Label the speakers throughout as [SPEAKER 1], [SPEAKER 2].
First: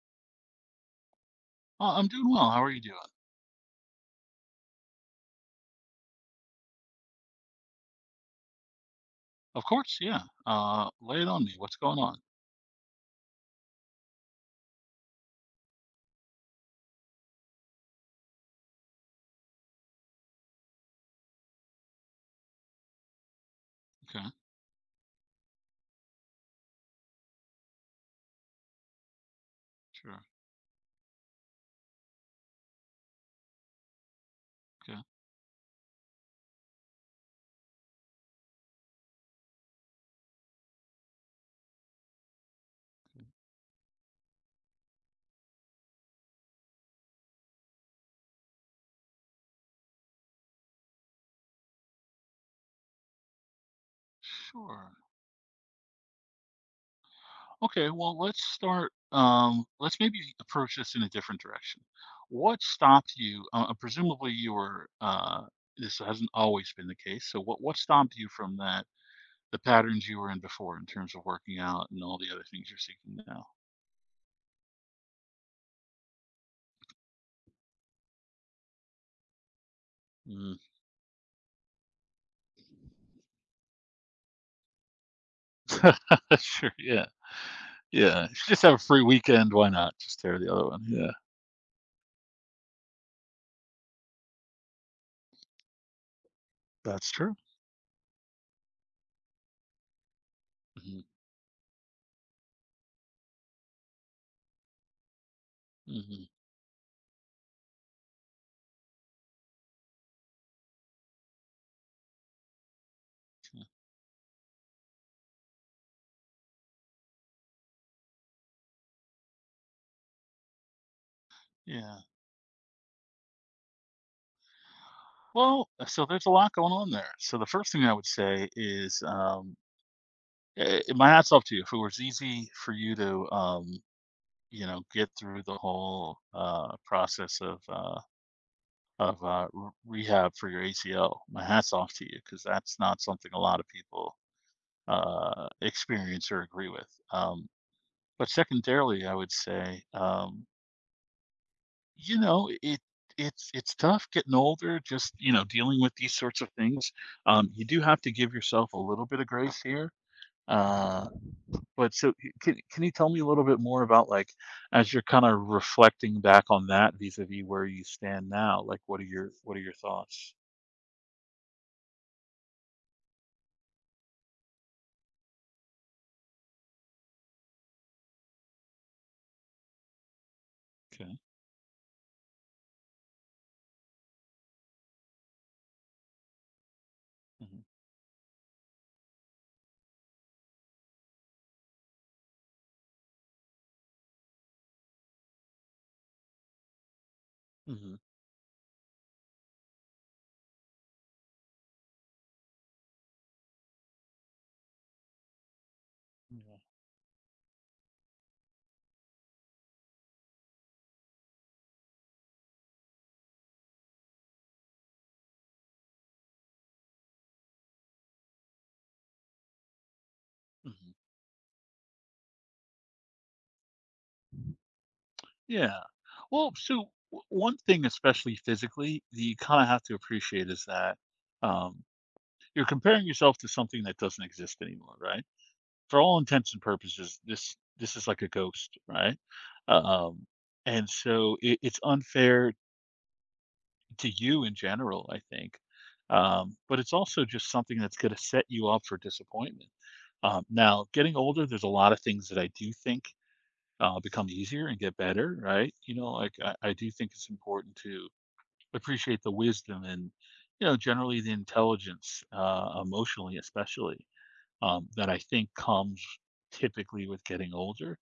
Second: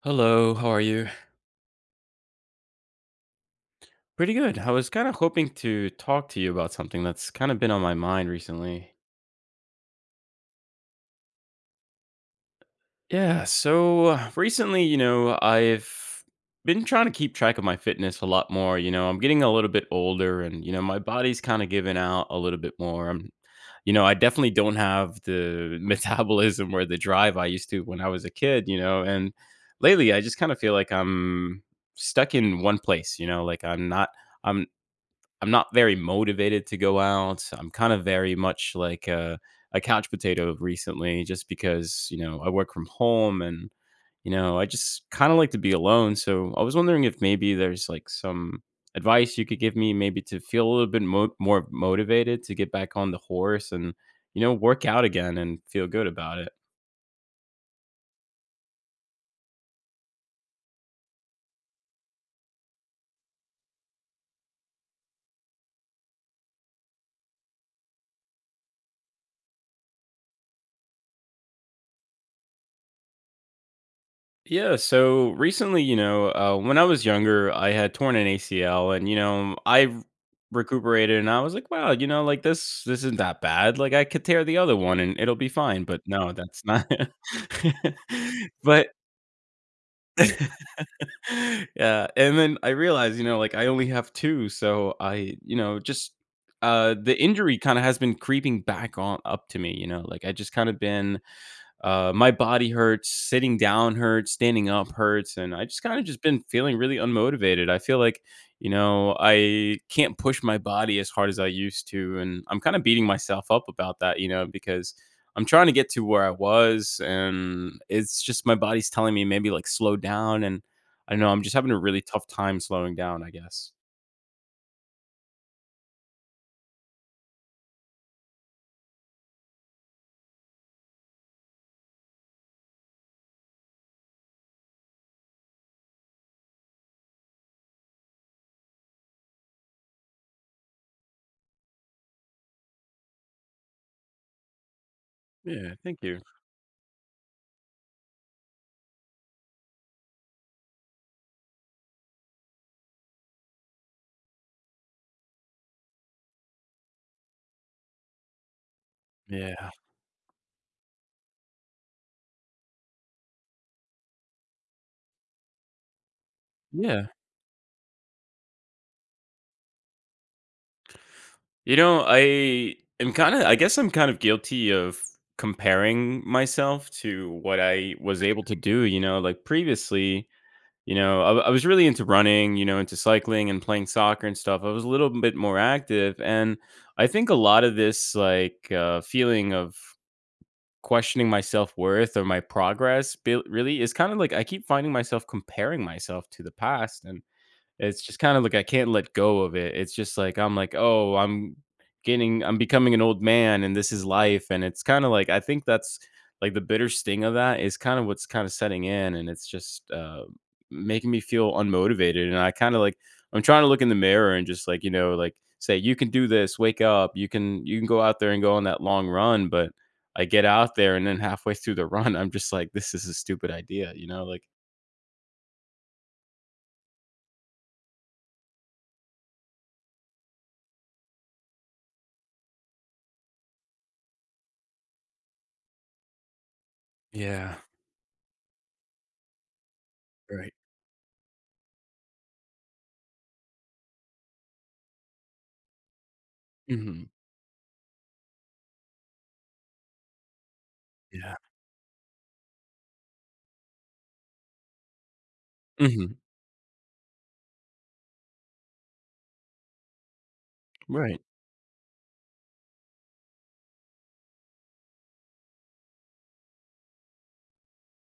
[SPEAKER 1] Hello, how are you?
[SPEAKER 2] I'm doing well. How are you doing?
[SPEAKER 1] Pretty good. I was kind of hoping to talk to you about something that's kind of been on my mind recently.
[SPEAKER 2] Of course, yeah. Lay it on me. What's going on?
[SPEAKER 1] Yeah, so recently, you know, I've been trying to keep track of my fitness a lot more. You know, I'm getting a little bit older and, you know, my body's kind of giving out a little bit more. I'm, you know, I
[SPEAKER 2] Okay,
[SPEAKER 1] definitely don't have the metabolism or the drive I used to when I was a kid, you know, and lately I
[SPEAKER 2] sure.
[SPEAKER 1] just kind of feel like I'm stuck in one place, you know, like I'm
[SPEAKER 2] Okay,
[SPEAKER 1] I'm not very motivated to go out. I'm kind of very much like a couch potato recently, just because you know I work from
[SPEAKER 2] okay.
[SPEAKER 1] home and you know I just kind of like to be alone. So I was wondering if maybe there's like some advice you could give me, maybe to feel a little bit more motivated to get back on the horse and you know work
[SPEAKER 2] Sure.
[SPEAKER 1] out again and feel good about it.
[SPEAKER 2] Okay, well, let's start. Let's maybe approach this in a different direction. What stopped you? Presumably, you were. This hasn't always been the case. So, what stopped you from that? The patterns you were in before, in terms of working out and all the other things you're seeking
[SPEAKER 1] Yeah, so recently, you know, when I was younger, I had torn an ACL, and you know,
[SPEAKER 2] now.
[SPEAKER 1] recuperated, and I was like, "Wow, you know, like this isn't that bad. Like I could tear the other one, and it'll be fine." But
[SPEAKER 2] Mm.
[SPEAKER 1] no, that's
[SPEAKER 2] Sure.
[SPEAKER 1] not.
[SPEAKER 2] Yeah. Yeah. If you just have a
[SPEAKER 1] But
[SPEAKER 2] free weekend. Why not? Just tear the other one. Yeah.
[SPEAKER 1] yeah, and then I realized, you know, like I only have two, so I, you know, just
[SPEAKER 2] That's
[SPEAKER 1] the
[SPEAKER 2] true.
[SPEAKER 1] injury kind of has been creeping back on up to me. You know, like I just kind of been my body hurts, sitting down hurts, standing up hurts, and I just kind of just
[SPEAKER 2] Mhm.
[SPEAKER 1] been feeling really unmotivated. I feel like, you know, I can't push my body as hard as I used to, and I'm kind of beating myself up about that, you know, because I'm trying to get to where I was, and it's just my body's telling me maybe like slow down, and I don't know I'm just having a
[SPEAKER 2] Yeah.
[SPEAKER 1] really tough time slowing down, I guess.
[SPEAKER 2] Well, so there's a lot going on there. So the first thing I would say is, my hat's off to you. If it was easy for you to, you know, get through the whole process of rehab for your ACL, my hat's off to you because that's not something a lot of people
[SPEAKER 1] Yeah, thank you.
[SPEAKER 2] experience or agree with. But secondarily, I would say. Um, you know, it's tough getting older, just, you know, dealing with these sorts of things. You do have to give yourself a little bit of grace
[SPEAKER 1] Yeah.
[SPEAKER 2] here. Uh, but so can you tell me a little bit more about like as you're kind of reflecting back on that
[SPEAKER 1] Yeah.
[SPEAKER 2] vis-a-vis where you stand now, like what are your thoughts?
[SPEAKER 1] You know, I am kind of, I guess I'm kind of guilty of comparing myself to what I was able to do, you know, like previously, you
[SPEAKER 2] Okay.
[SPEAKER 1] know, I was really into running, you know, into cycling and playing soccer and stuff. I was a little bit more active. And I think a
[SPEAKER 2] Hmm.
[SPEAKER 1] lot of this, like, feeling of questioning my self worth or my really is kind of like I keep finding myself comparing myself to the past. And
[SPEAKER 2] Hmm.
[SPEAKER 1] it's just kinda like I can't let go of it. It's just like I'm like, "Oh, I'm becoming an old man and this is life," and it's kinda like I think that's like
[SPEAKER 2] Yeah.
[SPEAKER 1] the bitter sting of that is kinda what's kinda setting in, and it's just, making me feel unmotivated, and I kinda like I'm trying to look in the mirror and just like, you know, like, say, "You can do this, wake up, you can go out there and go on that long run," but I get out
[SPEAKER 2] Hmm.
[SPEAKER 1] there and then halfway through the run, I'm just like, "This is a stupid idea," you know, like
[SPEAKER 2] Yeah. Well, so one thing, especially physically, that you kind of have to appreciate is that um, you're comparing yourself to something that doesn't exist anymore, right? For all intents and purposes,
[SPEAKER 1] Yeah,
[SPEAKER 2] this is like a ghost, right? Um,
[SPEAKER 1] right.
[SPEAKER 2] and so it's unfair to you in general, I think. But it's
[SPEAKER 1] Mhm.
[SPEAKER 2] also just something that's going to set you up for disappointment. Now, getting
[SPEAKER 1] Yeah.
[SPEAKER 2] older, there's a lot of things that I do think become easier and get better, right? You know,
[SPEAKER 1] Mhm.
[SPEAKER 2] like I do think it's important to appreciate the wisdom and, you know,
[SPEAKER 1] Right.
[SPEAKER 2] generally the intelligence, emotionally especially, that I think comes typically with getting older.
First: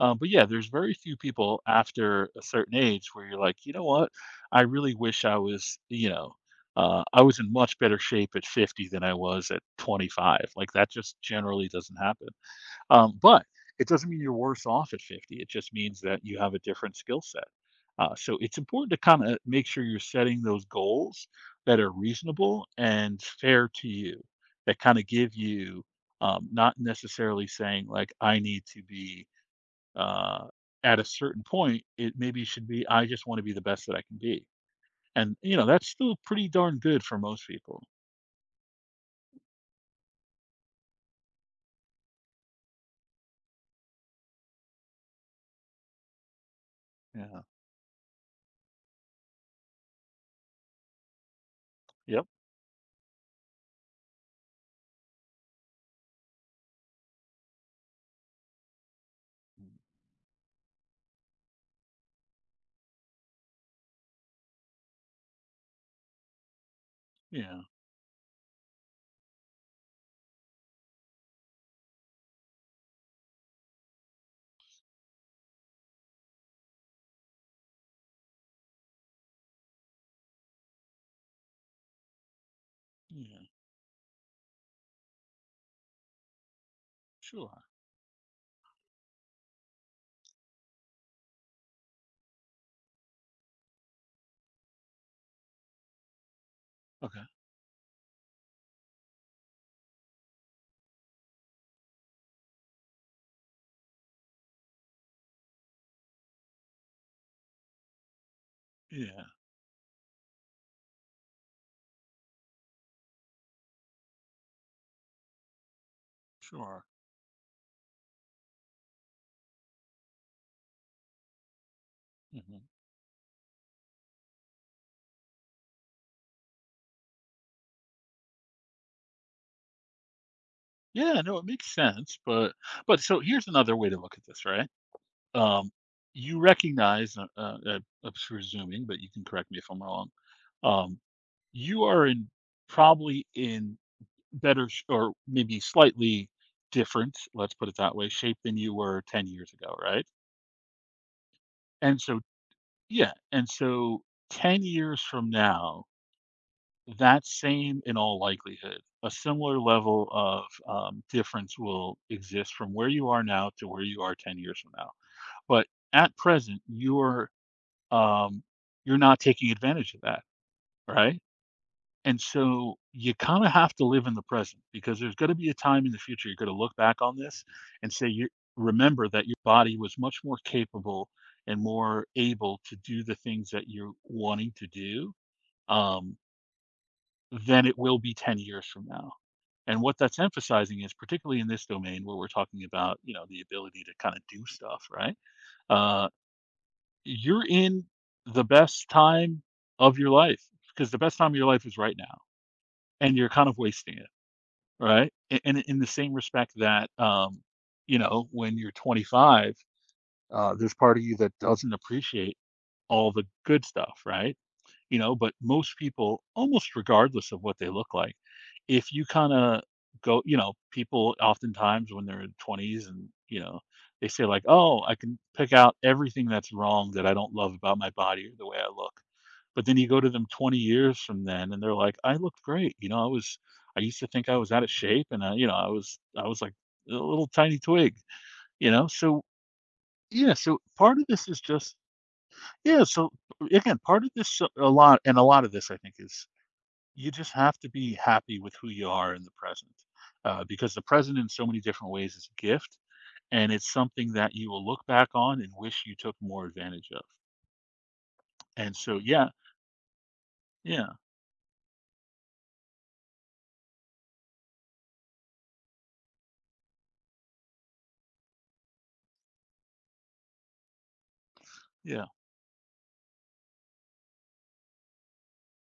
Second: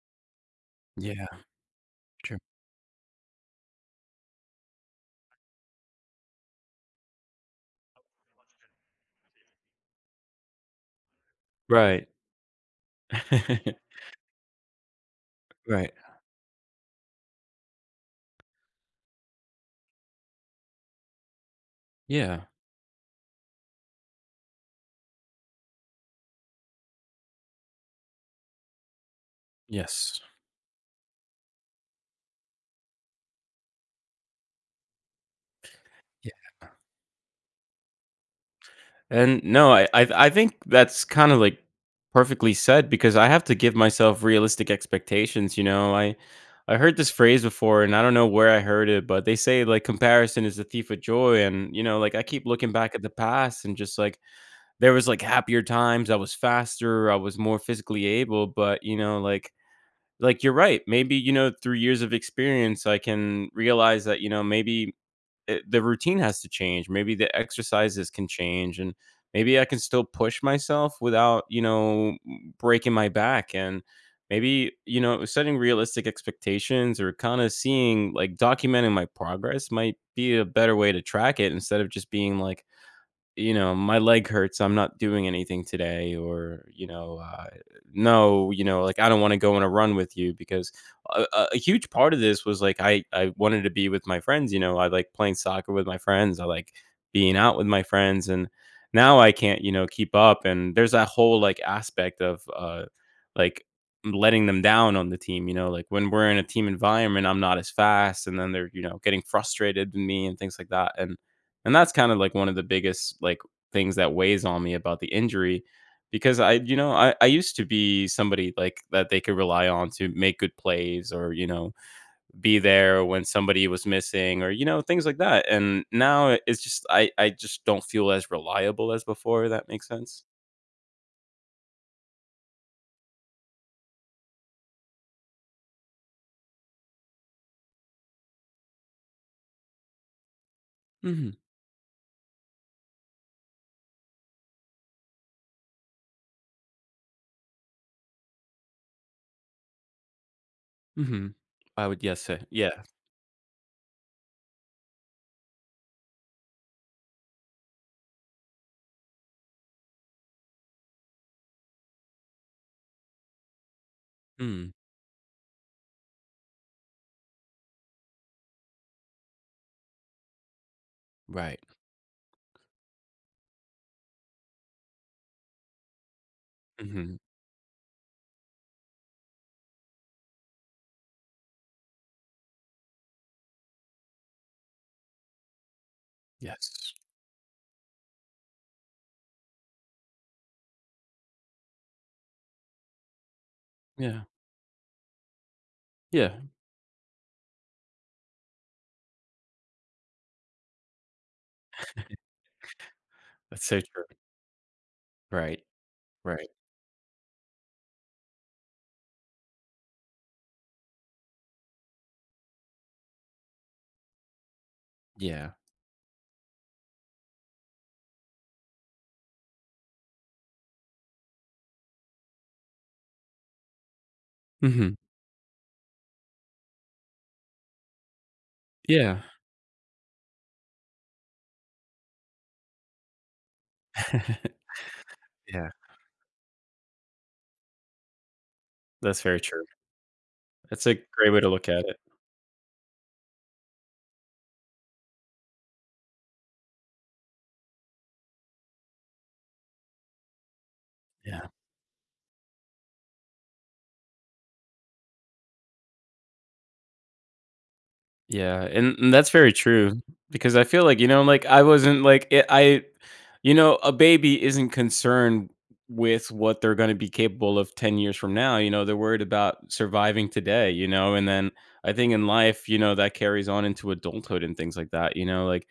[SPEAKER 2] But yeah, there's very few
[SPEAKER 1] Yeah,
[SPEAKER 2] people after
[SPEAKER 1] true.
[SPEAKER 2] a certain age where you're like, you know what? I really wish I was, you know, I was in much better shape at 50 than I was at 25. Like that just generally doesn't
[SPEAKER 1] Right.
[SPEAKER 2] happen. But it doesn't mean you're worse off at 50. It just
[SPEAKER 1] Right.
[SPEAKER 2] means that you have a different skill set. So it's important to kind of make sure you're setting those goals that are
[SPEAKER 1] Yeah.
[SPEAKER 2] reasonable and fair to you, that kind of give you not necessarily saying like I need to be
[SPEAKER 1] Yes.
[SPEAKER 2] uh, at a certain point, it maybe should be, I just want to be the best that I can be. And, you know, that's still
[SPEAKER 1] Yeah.
[SPEAKER 2] pretty darn good for most people.
[SPEAKER 1] And no, I think that's kind of like perfectly said because I have to give myself realistic expectations, you know. I heard this
[SPEAKER 2] Yeah.
[SPEAKER 1] phrase before and I don't know where I heard it, but they say like comparison is the thief of joy and you know, like I
[SPEAKER 2] Yep.
[SPEAKER 1] keep looking back at the past and just like there was like happier times, I was faster, I was more physically able, but you know, like, you're right. Maybe, you know, through years of experience, I can realize that, you know, maybe the routine has to change. Maybe the
[SPEAKER 2] Yeah.
[SPEAKER 1] exercises can change and maybe I can still push myself without, you know, breaking my back and maybe, you know, setting realistic expectations or kind of seeing like documenting my progress might be a better way to track it instead of just being like
[SPEAKER 2] Yeah.
[SPEAKER 1] you know, "My leg hurts, I'm not doing anything today," or, you know,
[SPEAKER 2] Sure.
[SPEAKER 1] "No," you know, like, "I don't wanna go on a run with you," because a huge part of this was, like, I wanted to be with my friends, you know, I like playing soccer with my friends, I like
[SPEAKER 2] Okay.
[SPEAKER 1] being out with my friends, and now I can't, you know, keep up, and there's that whole, like, aspect of, like, letting them down on the team, you know, like, when we're in a team environment, I'm not as fast, and then they're, you know, getting
[SPEAKER 2] Yeah.
[SPEAKER 1] frustrated with me and things like that, and that's kind of like one of the biggest like things that weighs on me about the injury because I, you
[SPEAKER 2] Sure.
[SPEAKER 1] know, I used to be somebody like that they could rely on to make good plays or, you know, be
[SPEAKER 2] Hmm.
[SPEAKER 1] there when somebody was missing or, you know, things like that. And now it's just, I just don't feel as reliable as before. That makes sense.
[SPEAKER 2] Yeah. No, it makes sense. But so here's another way to look at this, right? Um, you recognize, I'm presuming, but you can correct me if I'm wrong. Um,
[SPEAKER 1] Hmm.
[SPEAKER 2] you are in probably in better sh or maybe slightly different, let's put it that way, shape than you were 10 years ago, right?
[SPEAKER 1] Hmm. I would,
[SPEAKER 2] And so
[SPEAKER 1] yes, say, yeah.
[SPEAKER 2] yeah, and so 10 years from now, that same in all likelihood, a similar level of, difference will exist from where you are now to where you are 10 years
[SPEAKER 1] Mm,
[SPEAKER 2] from now. But at present, um, you're not taking advantage of that, right?
[SPEAKER 1] right.
[SPEAKER 2] And so you kinda have to live in the present because there's gonna be a time in the future you're gonna look back
[SPEAKER 1] Hmm.
[SPEAKER 2] on this and say you remember that your body was much more capable and more able to do the things that you're wanting to do, um,
[SPEAKER 1] Yes.
[SPEAKER 2] than it will be 10 years from now. And what that's emphasizing is particularly in this domain where we're talking about, you know, the ability to kinda
[SPEAKER 1] Yeah.
[SPEAKER 2] do stuff, right? Uh,
[SPEAKER 1] Yeah.
[SPEAKER 2] you're in the best time of your life because the best time of your life is right now, and you're kind of
[SPEAKER 1] That's so
[SPEAKER 2] wasting
[SPEAKER 1] true.
[SPEAKER 2] it. Right? A And
[SPEAKER 1] Right.
[SPEAKER 2] in the same
[SPEAKER 1] Right.
[SPEAKER 2] respect that, you know, when you're 25, there's part of you that doesn't appreciate all the good stuff, right? You know, but
[SPEAKER 1] Yeah.
[SPEAKER 2] most people, almost regardless of what they look like, if you kinda go, you know, people oftentimes when they're in 20s and, you know, they say like, "Oh,
[SPEAKER 1] Hmm.
[SPEAKER 2] I can pick out everything that's wrong that I don't love about my body or the way I look."
[SPEAKER 1] Yeah.
[SPEAKER 2] But then you go to them 20 years from then and they're like, "I looked great." You know, I was, I used to think I was out of shape and you know,
[SPEAKER 1] Yeah.
[SPEAKER 2] I was like a little tiny twig, you know?
[SPEAKER 1] That's
[SPEAKER 2] So,
[SPEAKER 1] very true.
[SPEAKER 2] yeah, so
[SPEAKER 1] That's a
[SPEAKER 2] part of this
[SPEAKER 1] great way
[SPEAKER 2] is
[SPEAKER 1] to look
[SPEAKER 2] just,
[SPEAKER 1] at it.
[SPEAKER 2] yeah, so again, part of this a lot, of this I think is you just have to be happy with who you are in the present. Because the present in so
[SPEAKER 1] Yeah.
[SPEAKER 2] many different ways is a gift and it's something that you will look back on and wish you took more advantage of.
[SPEAKER 1] Yeah,
[SPEAKER 2] And so
[SPEAKER 1] and that's
[SPEAKER 2] yeah,
[SPEAKER 1] very true because I feel
[SPEAKER 2] yeah,
[SPEAKER 1] like, you know, like I wasn't like it, I, you know, a baby isn't concerned with what they're going to be capable of 10 years from now. You know, they're worried about surviving today, you know, and then I
[SPEAKER 2] yeah.
[SPEAKER 1] think in life, you know, that carries on into adulthood and things like that, you know, like,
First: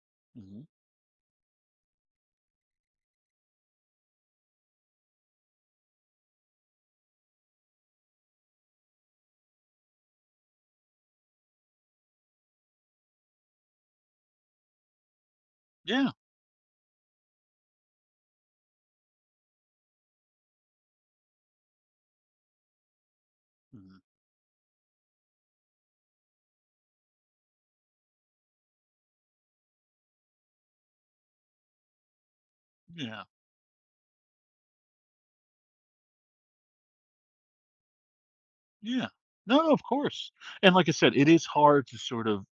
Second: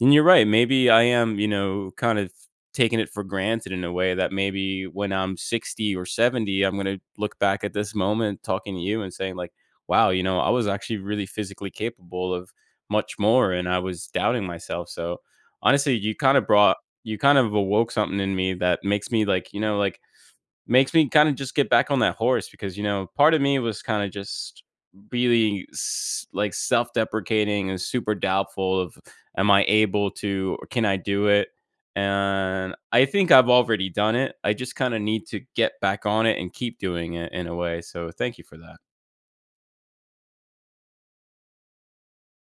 [SPEAKER 1] and you're right.
[SPEAKER 2] Mhm.
[SPEAKER 1] Maybe I am, you know, kind of taking it for granted in a way that maybe when I'm 60 or 70, I'm going to look back at this moment talking to you and saying, like, wow, you know, I was actually really physically capable of much more and I was doubting myself. So honestly,
[SPEAKER 2] Yeah.
[SPEAKER 1] you kind of awoke something in me that makes me like, you know, like makes me kind of just get back on that horse because, you know, part of me was
[SPEAKER 2] Mhm.
[SPEAKER 1] kind of just really like self-deprecating and super doubtful of am I able to or can I do it? And I
[SPEAKER 2] Yeah.
[SPEAKER 1] think I've already done it. I just kind of need to get back on it and keep doing it in a way. So thank you for that.
[SPEAKER 2] Yeah. No, no, of course. And like I said, it is hard to sort of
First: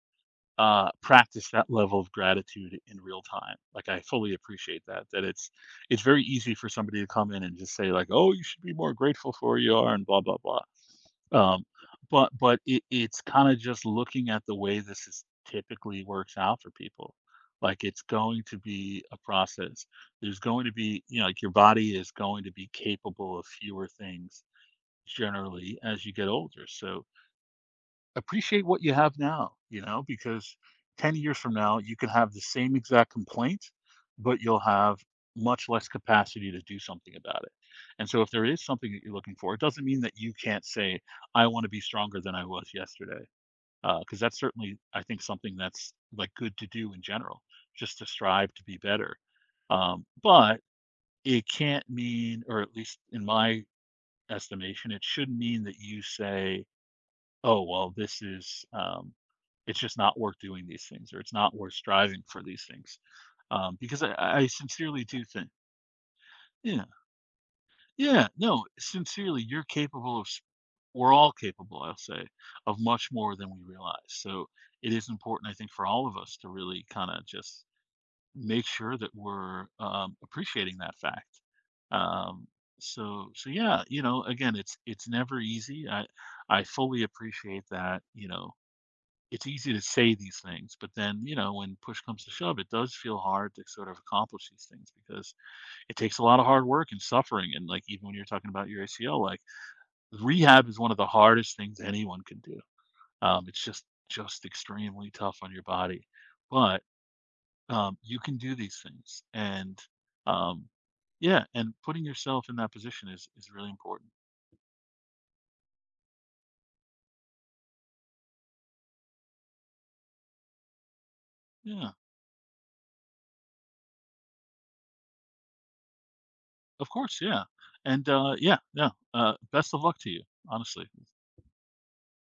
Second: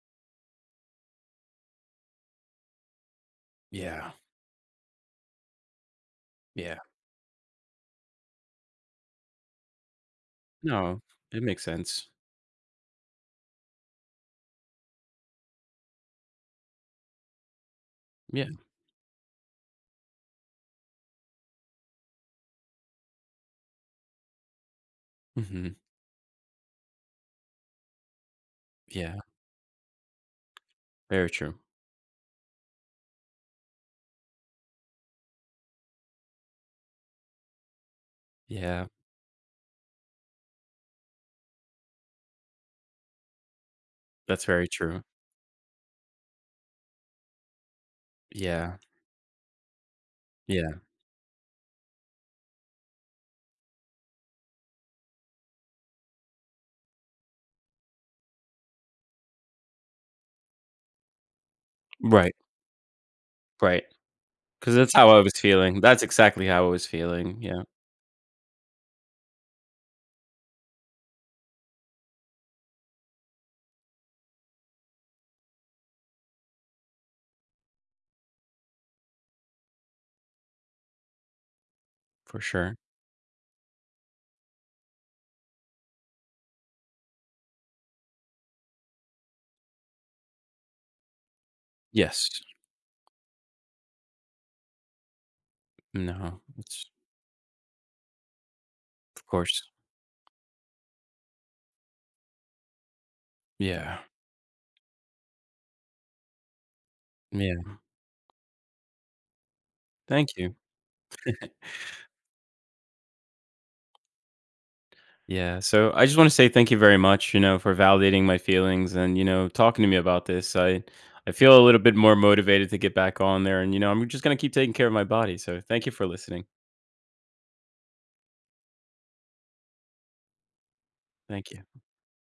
[SPEAKER 2] practice that level of gratitude in real time. Like I
[SPEAKER 1] Yeah.
[SPEAKER 2] fully appreciate that. That it's very easy for
[SPEAKER 1] Yeah.
[SPEAKER 2] somebody to come in and just say like, "Oh, you should be more grateful for where you are," and blah blah blah.
[SPEAKER 1] No, it makes
[SPEAKER 2] Um,
[SPEAKER 1] sense.
[SPEAKER 2] but it's kind of just looking at the way this is typically works out for people. Like it's going
[SPEAKER 1] Yeah.
[SPEAKER 2] to be a process. There's going to be, you know, like your body is going to be capable of fewer things
[SPEAKER 1] Mhm.
[SPEAKER 2] generally as you get older. So appreciate what you have
[SPEAKER 1] Yeah,
[SPEAKER 2] now, you know, because 10
[SPEAKER 1] very
[SPEAKER 2] years from
[SPEAKER 1] true.
[SPEAKER 2] now, you can have the same exact complaint, but you'll have much less capacity to do something about it. And so, if there is
[SPEAKER 1] Yeah,
[SPEAKER 2] something that you're looking for, it doesn't mean that you can't say, I want to be stronger than I was yesterday. Because that's
[SPEAKER 1] that's very
[SPEAKER 2] certainly, I
[SPEAKER 1] true.
[SPEAKER 2] think, something that's like good to do in general, just to strive to
[SPEAKER 1] Yeah,
[SPEAKER 2] be better. But
[SPEAKER 1] yeah.
[SPEAKER 2] it can't mean, or at least in my estimation, it should mean that you say, oh well this is it's just not worth doing these things or it's not worth striving
[SPEAKER 1] Right,
[SPEAKER 2] for these things,
[SPEAKER 1] right.
[SPEAKER 2] because I
[SPEAKER 1] Because that's
[SPEAKER 2] sincerely
[SPEAKER 1] how I
[SPEAKER 2] do
[SPEAKER 1] was
[SPEAKER 2] think,
[SPEAKER 1] feeling. That's exactly how I
[SPEAKER 2] yeah,
[SPEAKER 1] was feeling. Yeah,
[SPEAKER 2] yeah, no, sincerely you're capable of, we're all capable, I'll say, of much more than we realize, so it is important I think for all of us to really kind of just make sure that we're appreciating that fact,
[SPEAKER 1] for
[SPEAKER 2] um
[SPEAKER 1] sure.
[SPEAKER 2] so so yeah, you know, again it's never easy, I fully appreciate that, you know, it's easy to say these things, but then, you know, when push comes
[SPEAKER 1] Yes.
[SPEAKER 2] to shove, it does feel hard to sort of accomplish these things because it takes a lot
[SPEAKER 1] No,
[SPEAKER 2] of hard work
[SPEAKER 1] it's
[SPEAKER 2] and suffering. And like, even when you're talking about your ACL,
[SPEAKER 1] of
[SPEAKER 2] like
[SPEAKER 1] course.
[SPEAKER 2] rehab is one of the hardest things anyone can do. It's
[SPEAKER 1] Yeah.
[SPEAKER 2] just extremely tough on your body, but
[SPEAKER 1] Yeah.
[SPEAKER 2] you can do these things. And
[SPEAKER 1] Thank you.
[SPEAKER 2] um, yeah, and putting yourself in that position is really important.
[SPEAKER 1] Yeah, so I just wanna say thank you very much, you know, for validating my feelings and, you know, talking to me about this. I feel a little
[SPEAKER 2] Yeah,
[SPEAKER 1] bit more motivated to get back on there and, you know, I'm just gonna keep taking care of my body, so thank you for listening.
[SPEAKER 2] of course. Yeah. And yeah. Best of luck to you, honestly.
[SPEAKER 1] Thank you.